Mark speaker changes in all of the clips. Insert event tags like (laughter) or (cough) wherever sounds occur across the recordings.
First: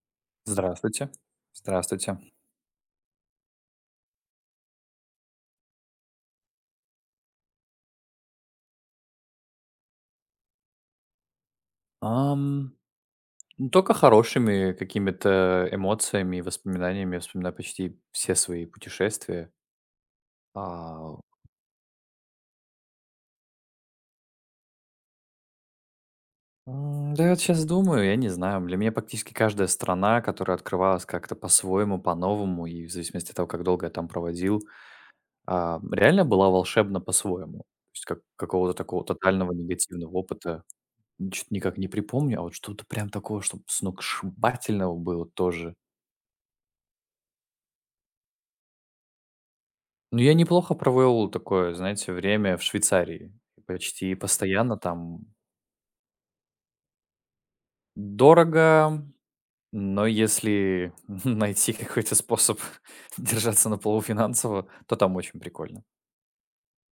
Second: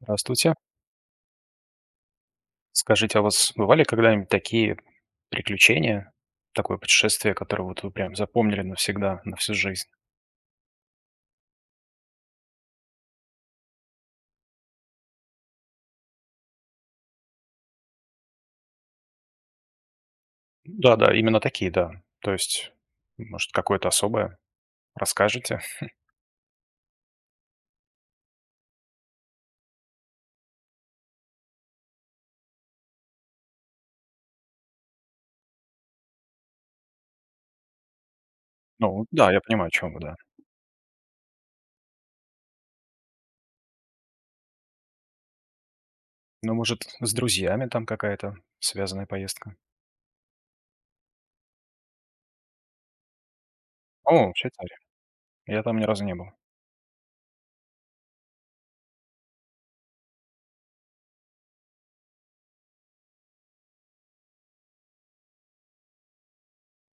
Speaker 1: Здравствуйте.
Speaker 2: Здравствуйте. Здравствуйте.
Speaker 1: Скажите, а у вас бывали когда-нибудь такие приключения, такое путешествие, которое вот вы прям запомнили навсегда, на всю жизнь?
Speaker 2: Ам, ну, только хорошими какими-то эмоциями и воспоминаниями я вспоминаю почти все свои путешествия.
Speaker 1: Да-да,
Speaker 2: А,
Speaker 1: именно такие, да. То есть, может, какое-то особое расскажете?
Speaker 2: да я вот сейчас думаю, я не знаю. Для меня практически каждая страна, которая открывалась как-то по-своему, по-новому, и в зависимости от того, как долго я там проводил, реально была волшебна по-своему. То есть как, какого-то такого
Speaker 1: Ну да, я
Speaker 2: тотального
Speaker 1: понимаю, о чем вы,
Speaker 2: негативного
Speaker 1: да.
Speaker 2: опыта чё-то никак не припомню, а вот что-то прям такого, чтобы сногсшибательного было тоже.
Speaker 1: Ну, может, с друзьями там какая-то связанная поездка?
Speaker 2: Ну, я неплохо провел такое, знаете, время в Швейцарии. Почти
Speaker 1: О,
Speaker 2: постоянно
Speaker 1: Швейцария.
Speaker 2: там.
Speaker 1: Я там ни разу не был.
Speaker 2: Дорого, но если (laughs) найти какой-то способ (laughs) держаться на плаву финансово, то там очень прикольно.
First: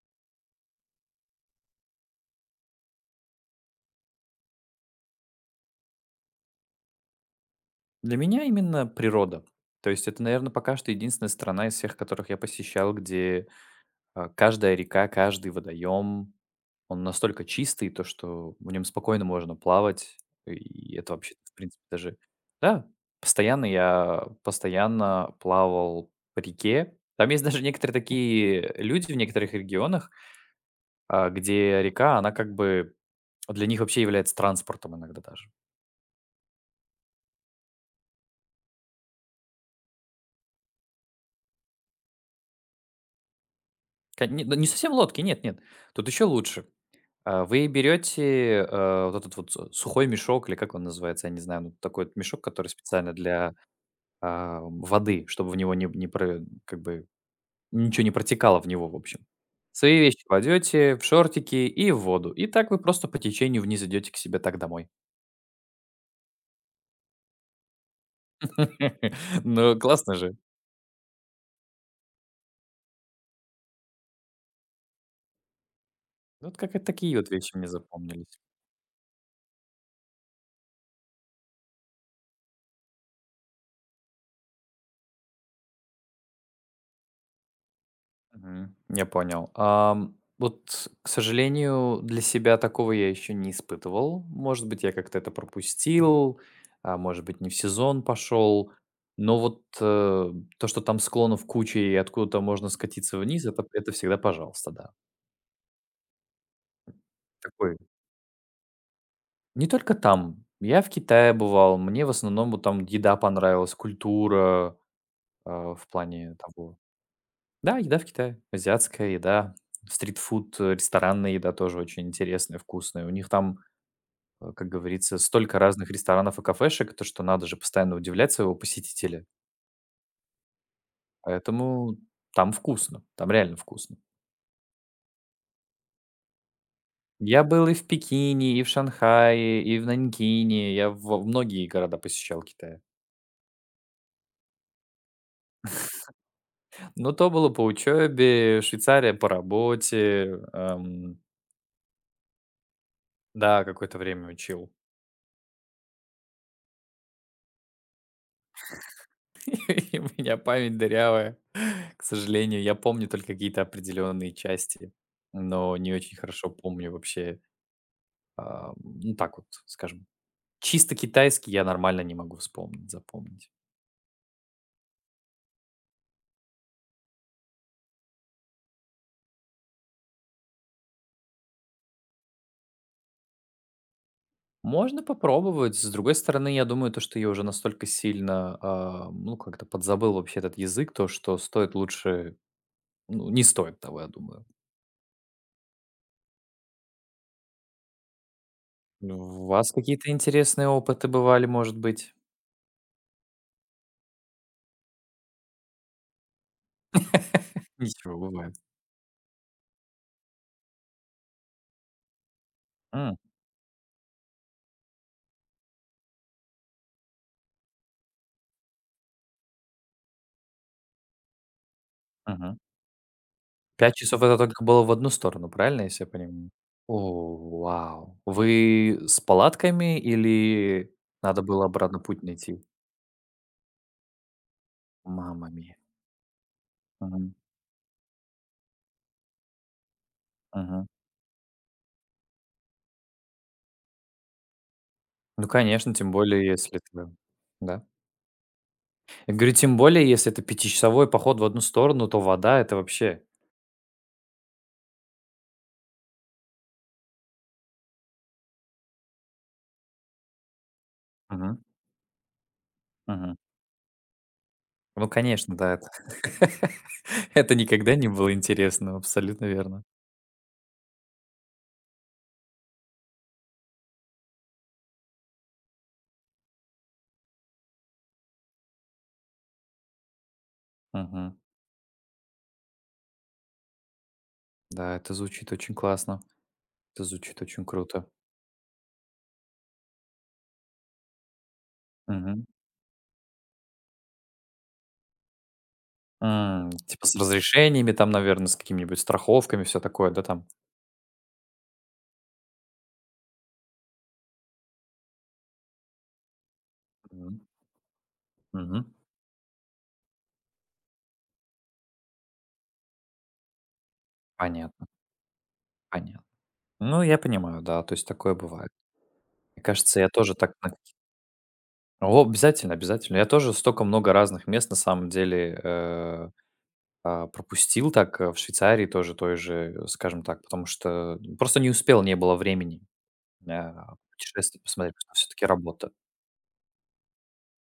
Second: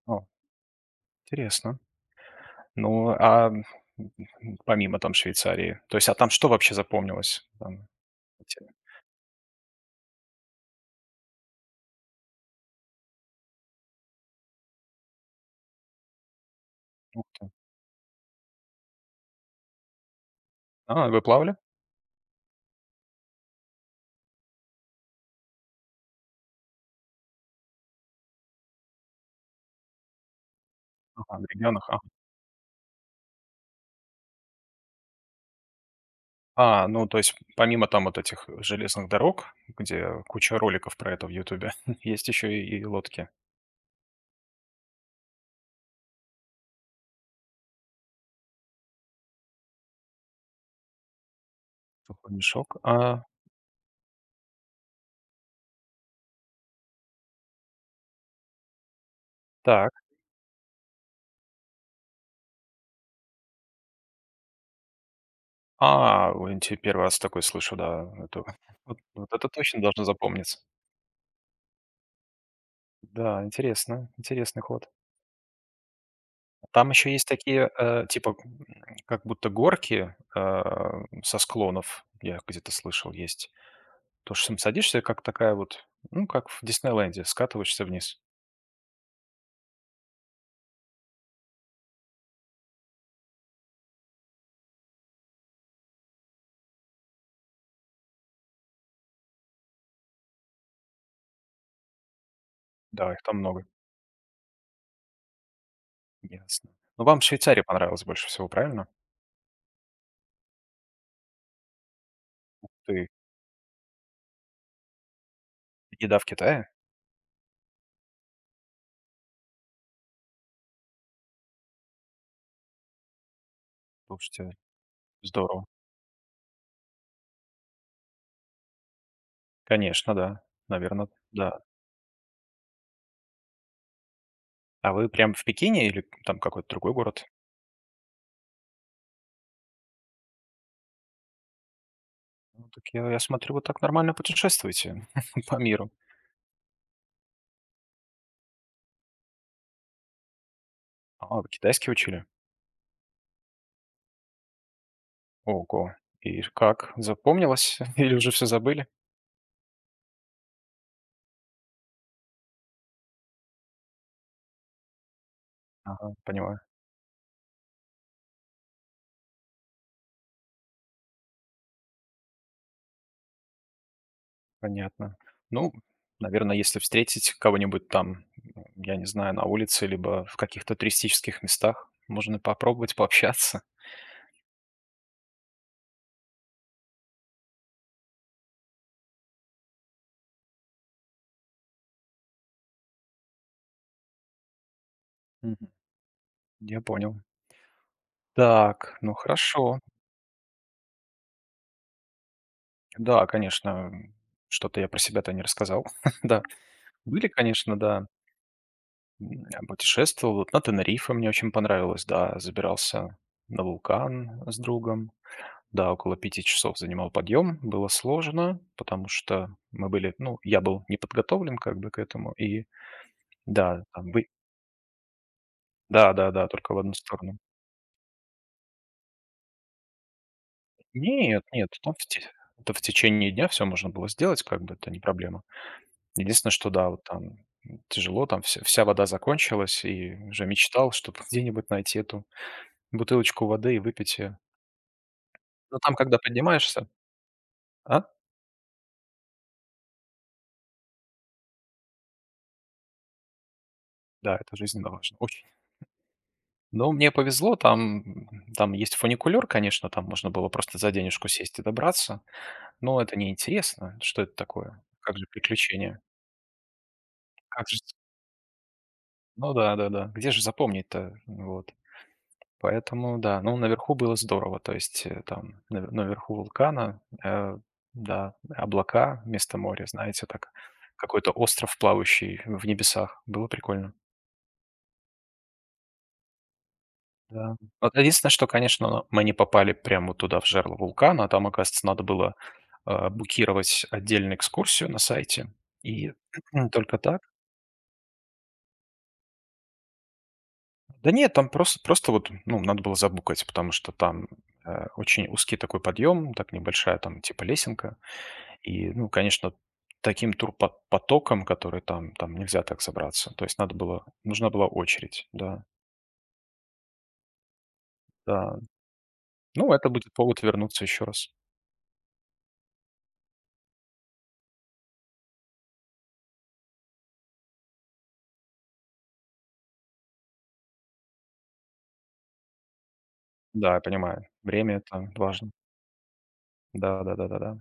Speaker 1: О, интересно. Ну, помимо там Швейцарии, то есть, а там что вообще запомнилось?
Speaker 2: Для меня
Speaker 1: Эти-
Speaker 2: именно природа. То есть это, наверное, пока что единственная страна из всех, которых я посещал, где каждая река, каждый водоем, он
Speaker 1: Ух
Speaker 2: настолько
Speaker 1: ты.
Speaker 2: чистый, то, что в нем спокойно можно плавать. И
Speaker 1: А,
Speaker 2: это
Speaker 1: вы
Speaker 2: вообще, в
Speaker 1: плавали?
Speaker 2: принципе, даже. Да, постоянно я постоянно плавал по реке. Там есть даже некоторые такие люди в некоторых регионах,
Speaker 1: Ага, в
Speaker 2: где
Speaker 1: регионах.
Speaker 2: река, она как бы для них вообще является транспортом иногда даже.
Speaker 1: А, ну, то есть помимо там вот этих железных дорог, где куча роликов про это в "Ютубе", (laughs) есть еще и лодки.
Speaker 2: Не, ну, не совсем лодки, нет, нет. Тут еще лучше. Вы берете, вот этот вот с сухой мешок, или как он называется, я не знаю, ну, такой вот
Speaker 1: Сухой
Speaker 2: мешок, который
Speaker 1: мешок.
Speaker 2: специально
Speaker 1: А,
Speaker 2: для, воды, чтобы в него не про как бы ничего не протекало в него, в общем.
Speaker 1: так.
Speaker 2: Свои вещи кладете, в шортики и в воду. И так вы просто по течению вниз идете к себе так домой.
Speaker 1: А, инте Первый раз такой слышу, да, это вот
Speaker 2: (laughs)
Speaker 1: вот это
Speaker 2: Ну,
Speaker 1: точно должно
Speaker 2: классно же.
Speaker 1: запомниться. Да, интересно, интересный ход.
Speaker 2: Вот как-то
Speaker 1: Там еще
Speaker 2: такие
Speaker 1: есть
Speaker 2: вот вещи мне
Speaker 1: такие,
Speaker 2: запомнились.
Speaker 1: как будто горки, со склонов, я где-то слышал, есть. То, что садишься, как такая вот, ну, как в Диснейленде, скатываешься вниз.
Speaker 2: Мгм. Я понял. Вот, к сожалению, для себя такого я еще не испытывал. Может быть, я как-то это пропустил, а может быть, не в сезон пошел. Но вот то, что там склонов куча и откуда-то можно
Speaker 1: Да,
Speaker 2: скатиться
Speaker 1: их там
Speaker 2: вниз, это,
Speaker 1: много.
Speaker 2: это всегда пожалуйста, да.
Speaker 1: Ясно. Ну, вам Швейцария
Speaker 2: Такой.
Speaker 1: понравилась больше всего, правильно?
Speaker 2: Не только там. Я в Китае бывал, мне в основном вот там
Speaker 1: Ты
Speaker 2: еда понравилась, культура э, в
Speaker 1: еда в
Speaker 2: плане
Speaker 1: Китае?
Speaker 2: того. Да, еда в Китае. Азиатская еда, стритфуд, ресторанная еда тоже очень интересная, вкусная. У них там,
Speaker 1: Слушайте,
Speaker 2: как говорится, столько
Speaker 1: здорово.
Speaker 2: разных ресторанов и кафешек, то что надо же постоянно удивлять своего посетителя.
Speaker 1: Конечно, да. Наверное, да.
Speaker 2: Поэтому там вкусно, там реально вкусно.
Speaker 1: А вы прям в Пекине или там какой-то другой город?
Speaker 2: Я был и в Пекине, и в Шанхае, и в Нанькине. Я во многие города посещал
Speaker 1: Ну,
Speaker 2: Китая.
Speaker 1: так я смотрю, вы так нормально путешествуете (laughs) по миру.
Speaker 2: Но то было по учебе, Швейцария по работе.
Speaker 1: А, вы китайский учили?
Speaker 2: Да, какое-то время учил.
Speaker 1: Ого. И как, запомнилось (laughs) или уже все забыли?
Speaker 2: (laughs) И у меня память дырявая. К сожалению, я помню только какие-то определенные части, но не
Speaker 1: Ага,
Speaker 2: очень хорошо
Speaker 1: понимаю.
Speaker 2: помню вообще, ну так вот, скажем, чисто китайский я нормально не могу вспомнить, запомнить.
Speaker 1: Понятно. Ну, наверное, если встретить кого-нибудь там, я не знаю, на улице либо в каких-то туристических местах, можно попробовать пообщаться.
Speaker 2: Можно попробовать. С другой стороны, я думаю, то, что я уже настолько сильно, ну, как-то подзабыл вообще этот язык, то, что стоит лучше, ну, не стоит того, я думаю.
Speaker 1: Я понял. Так, ну
Speaker 2: У вас
Speaker 1: хорошо.
Speaker 2: какие-то интересные опыты бывали, может быть?
Speaker 1: Да, конечно, что-то я про себя-то не рассказал. (laughs) Да, были, конечно, да.
Speaker 2: Ничего, бывает.
Speaker 1: Я путешествовал. Вот на Тенерифе мне очень понравилось, да.
Speaker 2: М,
Speaker 1: Забирался на вулкан с другом. Да, около 5 часов занимал подъем. Было сложно, потому что мы были, ну, я был не подготовлен как бы к этому.
Speaker 2: мгм.
Speaker 1: И да,
Speaker 2: 5
Speaker 1: там
Speaker 2: часов —
Speaker 1: бы
Speaker 2: это только было в одну сторону, правильно, если я
Speaker 1: да-да-да,
Speaker 2: понимаю?
Speaker 1: только в одну сторону.
Speaker 2: О, вау! Вы с палатками или надо
Speaker 1: Нет,
Speaker 2: было
Speaker 1: нет, там
Speaker 2: обратно
Speaker 1: в те
Speaker 2: путь найти?
Speaker 1: Это в течение дня все можно было сделать, как бы это не проблема.
Speaker 2: Мамма миа!
Speaker 1: Единственное, что да, вот
Speaker 2: Мгм,
Speaker 1: там тяжело, там вся вода закончилась, и уже
Speaker 2: мгм.
Speaker 1: мечтал, чтобы где-нибудь найти эту бутылочку воды и выпить ее.
Speaker 2: Ну,
Speaker 1: Но
Speaker 2: конечно,
Speaker 1: там,
Speaker 2: тем
Speaker 1: когда
Speaker 2: более, если
Speaker 1: поднимаешься.
Speaker 2: это. Да.
Speaker 1: А?
Speaker 2: Я говорю, тем более, если это пятичасовой поход в одну сторону, то вода — это вообще.
Speaker 1: Да, это жизненно важно, очень. Но мне повезло, там, там есть фуникулер, конечно, там можно было просто за денежку
Speaker 2: Мгм,
Speaker 1: сесть и добраться, но это
Speaker 2: мгм.
Speaker 1: неинтересно. Что это такое?
Speaker 2: Ну,
Speaker 1: Как же
Speaker 2: конечно, да, это
Speaker 1: приключение?
Speaker 2: (laughs) это
Speaker 1: Как же
Speaker 2: никогда не было интересно, абсолютно
Speaker 1: ну да,
Speaker 2: верно.
Speaker 1: да-да. Где же запомнить-то? Вот. Поэтому да, ну, наверху было здорово. То есть, наверху вулкана, да, облака вместо моря, знаете, так какой-то
Speaker 2: Мгм.
Speaker 1: остров, плавающий в небесах. Было прикольно.
Speaker 2: Да, это звучит очень классно, это звучит
Speaker 1: Да.
Speaker 2: очень
Speaker 1: Вот
Speaker 2: круто.
Speaker 1: единственное, что, конечно, мы не попали прямо туда, в жерло вулкана, а там, оказывается, надо было,
Speaker 2: Мгм.
Speaker 1: букировать отдельную экскурсию на сайте. И (clears throat) только
Speaker 2: Типа с
Speaker 1: так.
Speaker 2: разрешениями там, наверное, с какими-нибудь страховками, все такое, да, там?
Speaker 1: Да нет, там просто вот, ну, надо было забукать, потому что там, очень узкий такой подъем, так небольшая там
Speaker 2: Мгм.
Speaker 1: типа лесенка.
Speaker 2: Мгм.
Speaker 1: И, ну, конечно, таким турпотоком, который там, там нельзя так собраться. То есть надо было, нужна была
Speaker 2: Понятно,
Speaker 1: очередь, да,
Speaker 2: понятно. Ну, я понимаю, да, то есть такое
Speaker 1: да.
Speaker 2: бывает. Мне
Speaker 1: Ну, это
Speaker 2: кажется, я
Speaker 1: будет
Speaker 2: тоже
Speaker 1: повод
Speaker 2: так на.
Speaker 1: вернуться еще раз.
Speaker 2: О, обязательно, обязательно. Я тоже столько много разных мест на самом деле, пропустил так, в Швейцарии тоже той же, скажем так, потому что просто не успел, не было времени,
Speaker 1: Да, я понимаю.
Speaker 2: путешествий
Speaker 1: Время
Speaker 2: посмотреть,
Speaker 1: это
Speaker 2: потому что всё-таки
Speaker 1: важно.
Speaker 2: работа.
Speaker 1: Да, да, да, да, да.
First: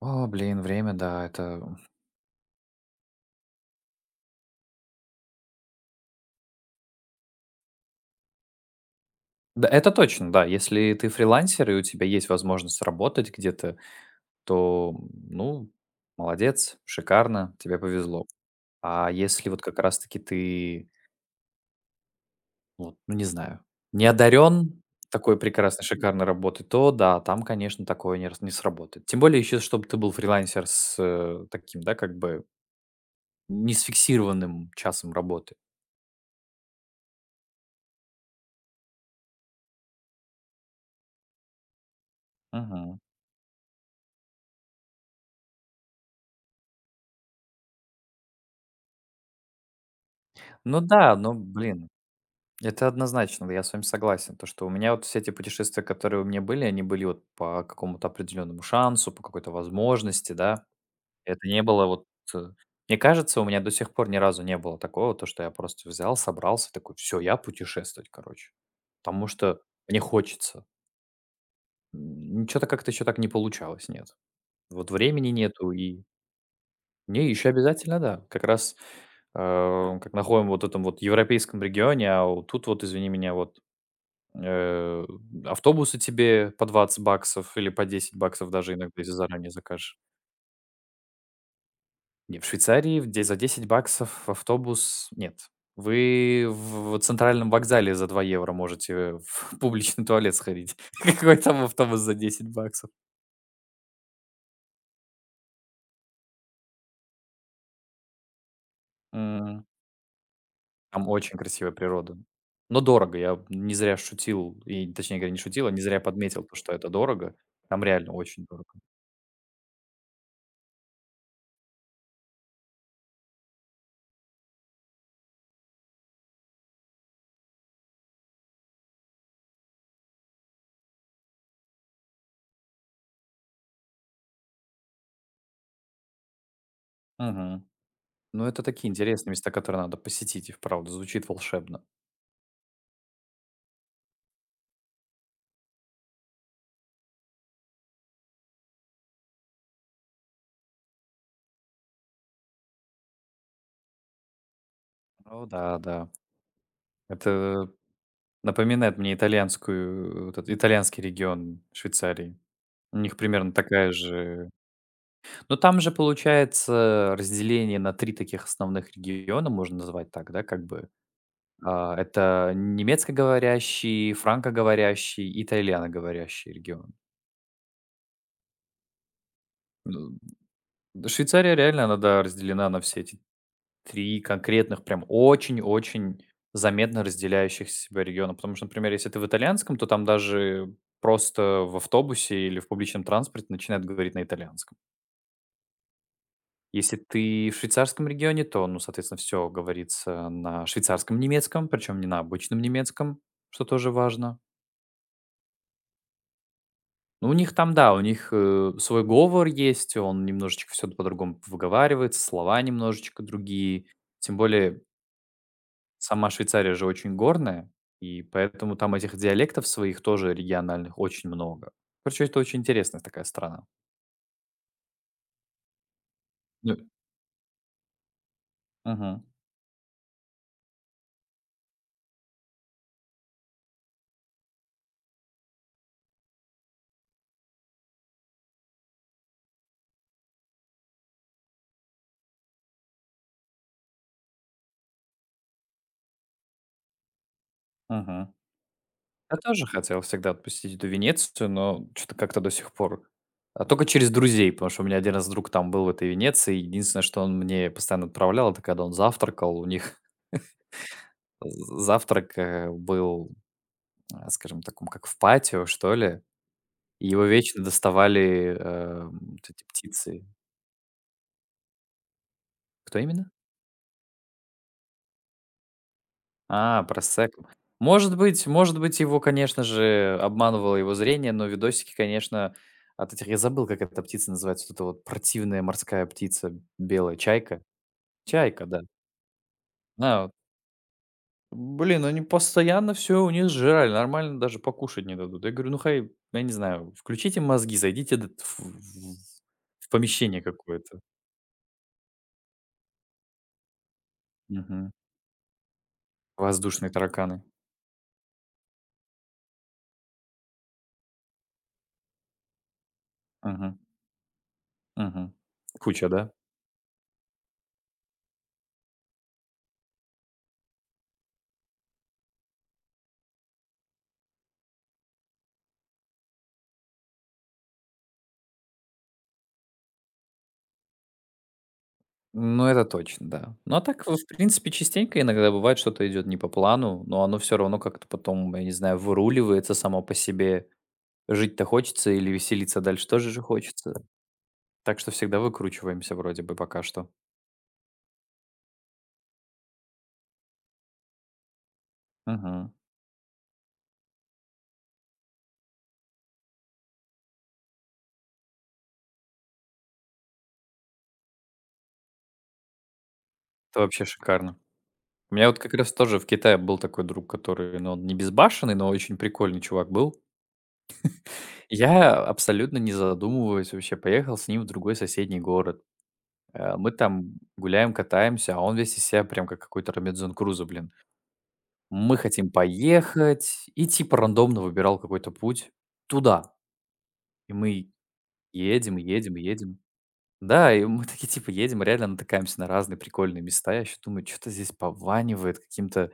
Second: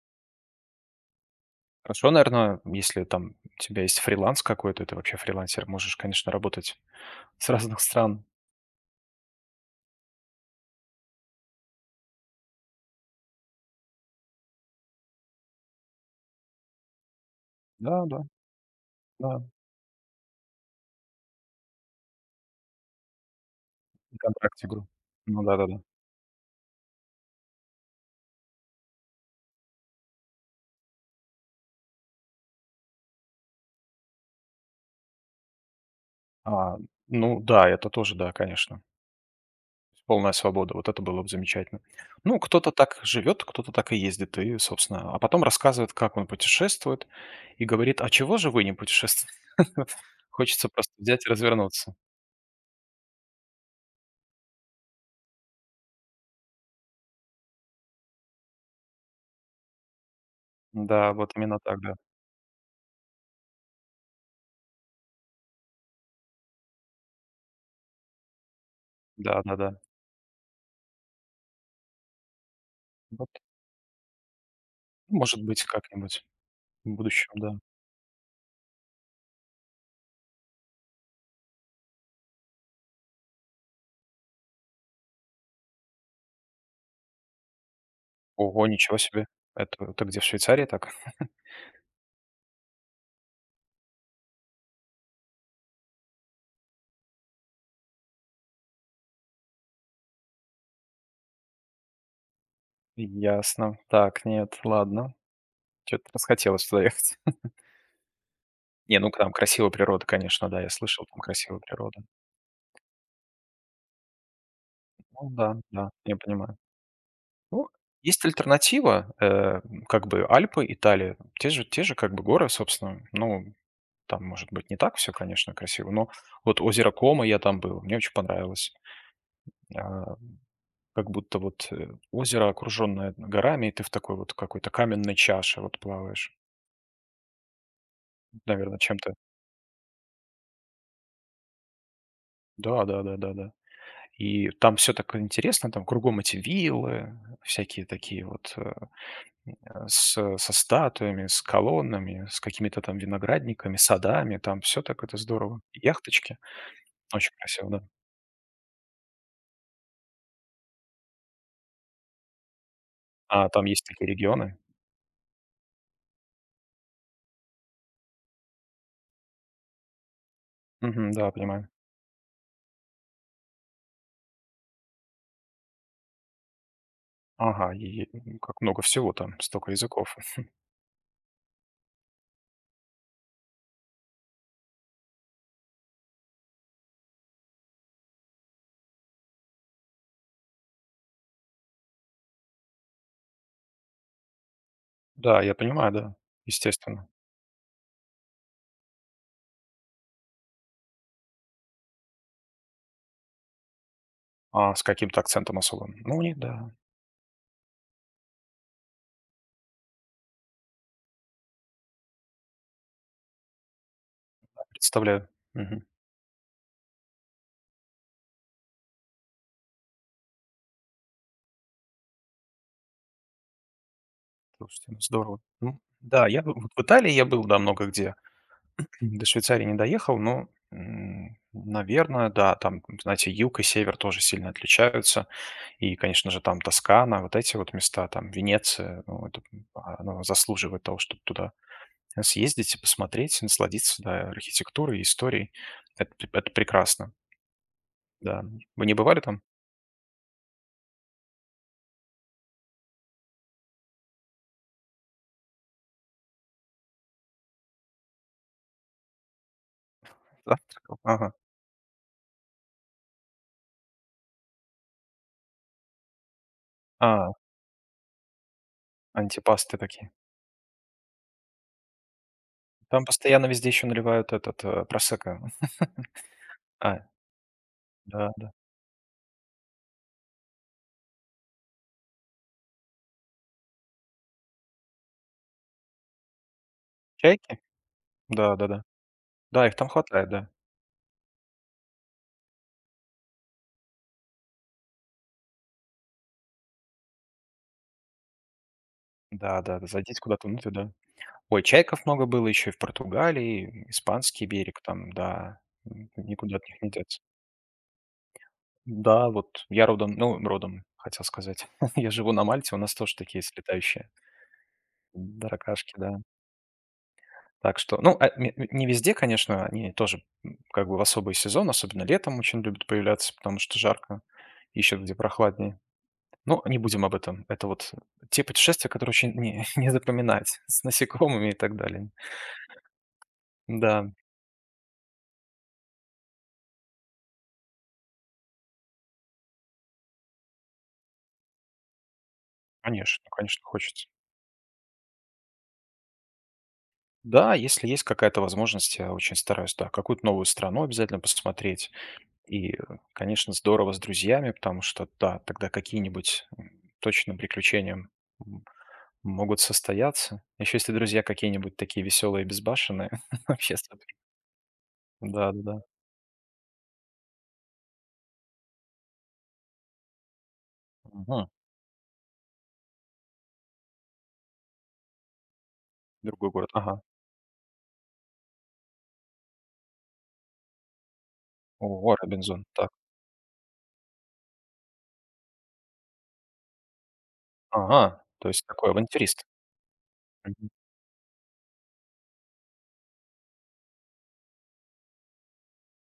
Speaker 2: О, блин, время, да, это.
Speaker 1: Хорошо, наверное, если там у тебя есть фриланс какой-то, ты вообще фрилансер, можешь, конечно, работать с разных стран.
Speaker 2: Да, это точно, да. Если ты фрилансер и у тебя есть возможность работать где-то, то, ну, молодец, шикарно, тебе
Speaker 1: Да, да,
Speaker 2: повезло. А
Speaker 1: да.
Speaker 2: если вот как раз-таки ты, вот, ну, не знаю, не
Speaker 1: И контракт
Speaker 2: одарен
Speaker 1: игру.
Speaker 2: такой
Speaker 1: Ну да, да, да.
Speaker 2: прекрасной, шикарной работой, то да, там, конечно, такое не, рас- не сработает. Тем более еще, чтобы ты был фрилансер с таким, да, как бы не с фиксированным часом работы.
Speaker 1: А, ну да, это тоже, да, конечно. Полная свобода. Вот это было бы замечательно. Ну, кто-то
Speaker 2: Мгм.
Speaker 1: так живет, кто-то так и ездит, и, собственно, а потом рассказывает, как он путешествует, и говорит: "А чего же вы не путешествуете?" (laughs) Хочется
Speaker 2: Ну
Speaker 1: просто
Speaker 2: да,
Speaker 1: взять и
Speaker 2: но, блин,
Speaker 1: развернуться.
Speaker 2: это однозначно, да, я с вами согласен. То, что у меня вот все эти путешествия, которые у меня были, они были вот по какому-то определенному шансу, по какой-то возможности, да.
Speaker 1: Да, вот
Speaker 2: Это
Speaker 1: именно
Speaker 2: не
Speaker 1: так,
Speaker 2: было
Speaker 1: да.
Speaker 2: вот... э, Мне кажется, у меня до сих пор ни разу не было такого, то, что я просто взял, собрался, такой, все, я путешествовать, короче. Потому что
Speaker 1: Да-да-да.
Speaker 2: мне хочется. Ничего-то как-то еще так не
Speaker 1: Вот,
Speaker 2: получалось, нет. Вот времени
Speaker 1: может быть,
Speaker 2: нету, и
Speaker 1: как-нибудь в
Speaker 2: мне
Speaker 1: будущем,
Speaker 2: еще
Speaker 1: да.
Speaker 2: обязательно, да. Как раз как находим вот в этом вот европейском регионе, а вот тут вот, извини меня, вот. Э, Автобусы тебе по 20 баксов или по 10 баксов
Speaker 1: Ого,
Speaker 2: даже иногда,
Speaker 1: ничего
Speaker 2: если
Speaker 1: себе!
Speaker 2: заранее закажешь.
Speaker 1: Это где, в Швейцарии так?
Speaker 2: Не, в Швейцарии в де за 10 баксов автобус нет. Вы в центральном вокзале за 2 евро можете в (laughs) публичный туалет сходить. (laughs) Какой там автобус за 10 баксов?
Speaker 1: Ясно. Так, нет, ладно. Чё-то расхотелось туда ехать. (laughs) Не, ну там
Speaker 2: М,
Speaker 1: красивая природа, конечно, да, я слышал,
Speaker 2: там
Speaker 1: там
Speaker 2: очень
Speaker 1: красивая
Speaker 2: красивая
Speaker 1: природа.
Speaker 2: природа. Но дорого. Я не зря шутил, и, точнее
Speaker 1: Ну
Speaker 2: говоря, не
Speaker 1: да,
Speaker 2: шутил, а не
Speaker 1: да,
Speaker 2: зря
Speaker 1: я
Speaker 2: подметил то,
Speaker 1: понимаю.
Speaker 2: что это дорого.
Speaker 1: Ну,
Speaker 2: Там реально
Speaker 1: есть
Speaker 2: очень дорого.
Speaker 1: альтернатива, как бы Альпы, Италия, те же как бы горы, собственно. Ну, там, может быть, не так все, конечно, красиво, но вот озеро Кома, я там был, мне очень понравилось. А, как будто вот озеро, окруженное горами, и ты в такой вот какой-то каменной чаше вот плаваешь.
Speaker 2: Мгм. Ну, это
Speaker 1: Наверное,
Speaker 2: такие
Speaker 1: чем-то.
Speaker 2: интересные места, которые надо посетить, и вправду звучит волшебно.
Speaker 1: Да, да, да, да, да. И там все так интересно, там кругом эти виллы, всякие такие э, со статуями, с колоннами, с какими-то там виноградниками, садами, там все так это
Speaker 2: Ну
Speaker 1: здорово.
Speaker 2: да, да.
Speaker 1: Яхточки. Очень
Speaker 2: Это
Speaker 1: красиво, да.
Speaker 2: напоминает мне итальянскую, вот этот итальянский регион Швейцарии. У них
Speaker 1: А
Speaker 2: примерно
Speaker 1: там есть
Speaker 2: такая
Speaker 1: такие
Speaker 2: же.
Speaker 1: регионы.
Speaker 2: Но там же получается разделение на 3 таких основных региона, можно назвать так, да, как бы.
Speaker 1: Мгм, да, понимаю.
Speaker 2: Это немецкоговорящий, франкоговорящий, итальяноговорящий регион.
Speaker 1: Ага, и, как много всего там, столько языков.
Speaker 2: Ну, Швейцария реально, она, да, разделена на все эти 3 конкретных, прям очень-очень заметно разделяющих себя региона. Потому что, например, если ты в итальянском, то там даже просто в автобусе или в публичном транспорте начинают говорить на итальянском.
Speaker 1: Да, я понимаю, да,
Speaker 2: Если
Speaker 1: естественно.
Speaker 2: ты в швейцарском регионе, то, ну, соответственно, все говорится на швейцарском немецком, причем не на обычном немецком, что тоже важно.
Speaker 1: А с каким-то акцентом особым. Ну, не, да,
Speaker 2: Ну, у них там, да, у них свой говор есть, он немножечко все по-другому выговаривается, слова немножечко другие. Тем более,
Speaker 1: представляю. Мгм.
Speaker 2: сама Швейцария же очень горная, и поэтому там этих диалектов своих тоже региональных очень много. Короче, это очень интересная такая страна.
Speaker 1: Слушайте, ну здорово. Ну, да, вот
Speaker 2: Ну,
Speaker 1: в Италии я был, да, много где.
Speaker 2: мгм,
Speaker 1: До Швейцарии не доехал, но, наверное, да, там, знаете, юг и север тоже сильно отличаются. И, конечно же, там Тоскана, вот эти вот места, там Венеция, ну, это, оно заслуживает того, чтобы туда съездить и посмотреть, и насладиться, да, архитектурой и историей. Это прекрасно,
Speaker 2: мгм.
Speaker 1: да. Вы не бывали
Speaker 2: Я
Speaker 1: там?
Speaker 2: тоже хотел всегда отпустить эту Венецию, но что то как-то до сих пор. А только через друзей, потому что у меня один раз друг там был в этой Венеции. И единственное, что он мне постоянно отправлял, это когда он завтракал. У них
Speaker 1: Завтракал? Ага.
Speaker 2: (laughs) з завтрак, был, скажем, таком, как в патио, что ли, и его
Speaker 1: А,
Speaker 2: вечно доставали, вот эти
Speaker 1: антипасты такие.
Speaker 2: птицы. Кто
Speaker 1: Там
Speaker 2: именно?
Speaker 1: постоянно везде еще наливают этот, просекко. А,
Speaker 2: Про секс. Может
Speaker 1: да,
Speaker 2: быть
Speaker 1: да.
Speaker 2: может быть, его, конечно же, обманывало его зрение, но видосики, конечно, от этих, я забыл, как эта птица называется, вот эта вот противная морская птица, белая
Speaker 1: Чайки?
Speaker 2: чайка.
Speaker 1: Да,
Speaker 2: Чайка,
Speaker 1: да,
Speaker 2: да.
Speaker 1: да. Да, их там
Speaker 2: А,
Speaker 1: хватает, да.
Speaker 2: Блин, они постоянно все у них жрали, нормально даже покушать не дадут. Я говорю: "Ну, хай, я не знаю, включите мозги, зайдите д
Speaker 1: Да, да, да.
Speaker 2: в
Speaker 1: Зайдите
Speaker 2: помещение
Speaker 1: куда-то внутрь, да.
Speaker 2: какое-то".
Speaker 1: Ой, чайков много было еще и в Португалии, и испанский берег
Speaker 2: Мгм.
Speaker 1: там, да. Никуда от них
Speaker 2: Воздушные
Speaker 1: не деться.
Speaker 2: тараканы.
Speaker 1: Да, вот я родом, ну, родом, хотел сказать. (laughs) Я живу на Мальте, у нас тоже такие есть
Speaker 2: Мгм,
Speaker 1: летающие
Speaker 2: мгм.
Speaker 1: таракашки,
Speaker 2: Куча,
Speaker 1: да.
Speaker 2: да?
Speaker 1: Так что, ну, не везде, конечно, они тоже, как бы в особый сезон, особенно летом, очень любят появляться, потому что жарко, ищут где прохладнее. Но не будем об этом. Это вот те путешествия, которые очень не, (laughs) не запоминать с насекомыми и так далее.
Speaker 2: Ну, это точно, да. Ну, а так,
Speaker 1: Да,
Speaker 2: в принципе, частенько иногда бывает, что-то идет не по плану, но оно все равно как-то потом, я не знаю, выруливается само по себе. Жить-то хочется или веселиться дальше
Speaker 1: конечно,
Speaker 2: тоже же
Speaker 1: конечно,
Speaker 2: хочется.
Speaker 1: хочется.
Speaker 2: Так что всегда выкручиваемся вроде бы пока что.
Speaker 1: Да, если есть какая-то возможность, я очень стараюсь, да, какую-то новую страну обязательно посмотреть.
Speaker 2: Мгм.
Speaker 1: И, конечно, здорово с друзьями, потому что, да, тогда какие-нибудь, точно приключения, м, могут состояться. Еще если друзья какие-нибудь такие веселые и безбашенные, (laughs) вообще
Speaker 2: Это вообще
Speaker 1: супер.
Speaker 2: шикарно. У меня вот как
Speaker 1: Да-да-да.
Speaker 2: раз тоже в Китае был такой друг, который, ну, он не безбашенный, но очень прикольный чувак был.
Speaker 1: Мгм.
Speaker 2: Я абсолютно не задумываясь вообще поехал с ним в другой соседний город.
Speaker 1: Другой город.
Speaker 2: Мы
Speaker 1: Ага.
Speaker 2: там гуляем, катаемся, а он весь из себя прям как какой-то Робинзон Крузо, блин.
Speaker 1: О,
Speaker 2: Мы хотим
Speaker 1: Робинзон. Так.
Speaker 2: поехать", и типа рандомно выбирал какой-то путь туда. И мы
Speaker 1: Ага. То есть такой
Speaker 2: едем, едем,
Speaker 1: авантюрист.
Speaker 2: едем.
Speaker 1: Мгм.
Speaker 2: Да, и мы такие типа едем, реально натыкаемся на разные прикольные места. Я еще думаю, что то здесь пованивает каким-то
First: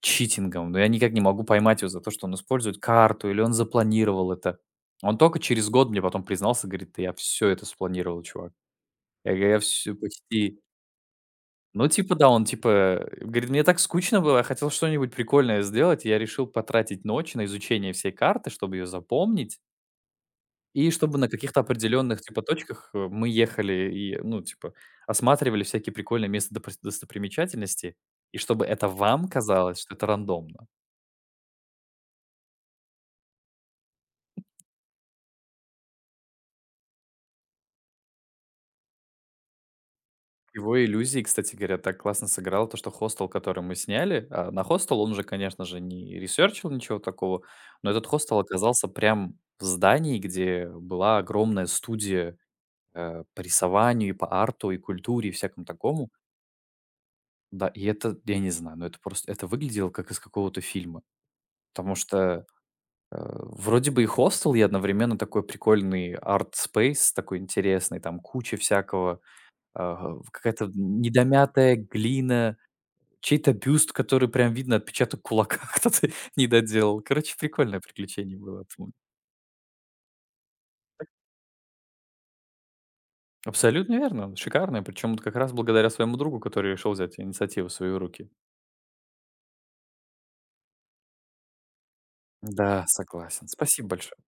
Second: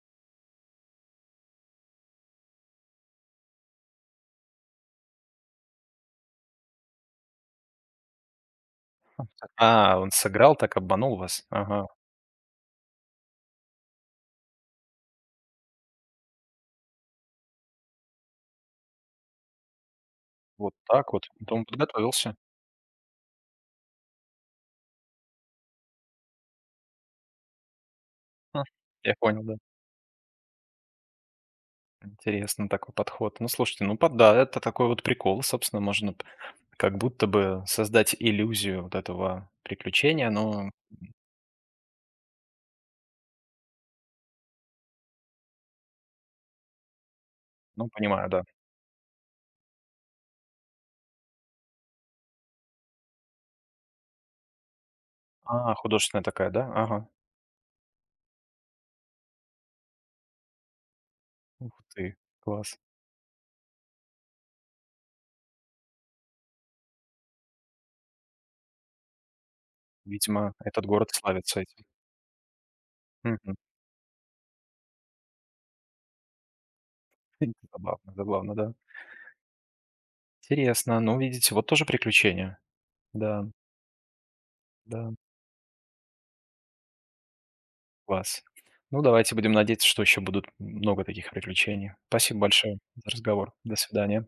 Speaker 2: читингом, но я никак не могу поймать его за то, что он использует карту или он запланировал это. Он только через год мне потом признался, говорит: "Да я все это спланировал, чувак. Я, говорю, я всё
Speaker 1: А, он сыграл,
Speaker 2: почти".
Speaker 1: так обманул вас.
Speaker 2: Ну,
Speaker 1: Ага.
Speaker 2: типа, да, он типа, говорит: "Мне так скучно было, я хотел что-нибудь прикольное сделать. И я решил потратить ночь на изучение всей карты, чтобы ее запомнить,
Speaker 1: Вот
Speaker 2: и
Speaker 1: так
Speaker 2: чтобы
Speaker 1: вот.
Speaker 2: на
Speaker 1: Да
Speaker 2: каких-то
Speaker 1: он
Speaker 2: определенных,
Speaker 1: подготовился.
Speaker 2: типа, точках, мы ехали и, ну, типа, осматривали всякие прикольные места, доприс достопримечательности, и
Speaker 1: Хм.
Speaker 2: чтобы это
Speaker 1: Я
Speaker 2: вам
Speaker 1: понял, да.
Speaker 2: казалось, что это рандомно".
Speaker 1: Интересно такой подход. Ну, слушайте, ну, это такой вот прикол, собственно, можно п как будто бы создать иллюзию вот этого приключения, но,
Speaker 2: Его иллюзии, кстати говоря, так классно сыграло то, что хостел, который мы сняли, а на хостел он же, конечно же, не ресерчил ничего такого,
Speaker 1: ну,
Speaker 2: но этот
Speaker 1: понимаю,
Speaker 2: хостел
Speaker 1: да.
Speaker 2: оказался прям в здании, где была огромная студия по рисованию, и по арту, и культуре, и всякому
Speaker 1: А,
Speaker 2: такому.
Speaker 1: художественная такая, да? Ага.
Speaker 2: Да, и это, я не знаю, но это просто, это выглядело как из какого-то фильма,
Speaker 1: Ух
Speaker 2: потому
Speaker 1: ты,
Speaker 2: что
Speaker 1: класс.
Speaker 2: вроде бы и хостел, и одновременно такой прикольный арт-спейс, такой интересный, там куча всякого,
Speaker 1: Видимо,
Speaker 2: какая-то
Speaker 1: этот город славится
Speaker 2: недомятая
Speaker 1: этим.
Speaker 2: глина, чей-то
Speaker 1: Мгм.
Speaker 2: бюст, который прям видно отпечаток кулака, (laughs) кто-то не доделал. Короче,
Speaker 1: (laughs)
Speaker 2: прикольное
Speaker 1: Забавно,
Speaker 2: приключение
Speaker 1: забавно,
Speaker 2: было,
Speaker 1: да.
Speaker 2: помню.
Speaker 1: Интересно. Ну, видите, вот тоже приключения. Да,
Speaker 2: Абсолютно верно, шикарное, причем
Speaker 1: да,
Speaker 2: вот как раз благодаря своему другу, который решил взять инициативу в свои руки.
Speaker 1: класс. Ну, давайте будем надеяться, что еще будут много таких приключений. Спасибо большое
Speaker 2: Да,
Speaker 1: за
Speaker 2: согласен.
Speaker 1: разговор. До
Speaker 2: Спасибо большое.
Speaker 1: свидания.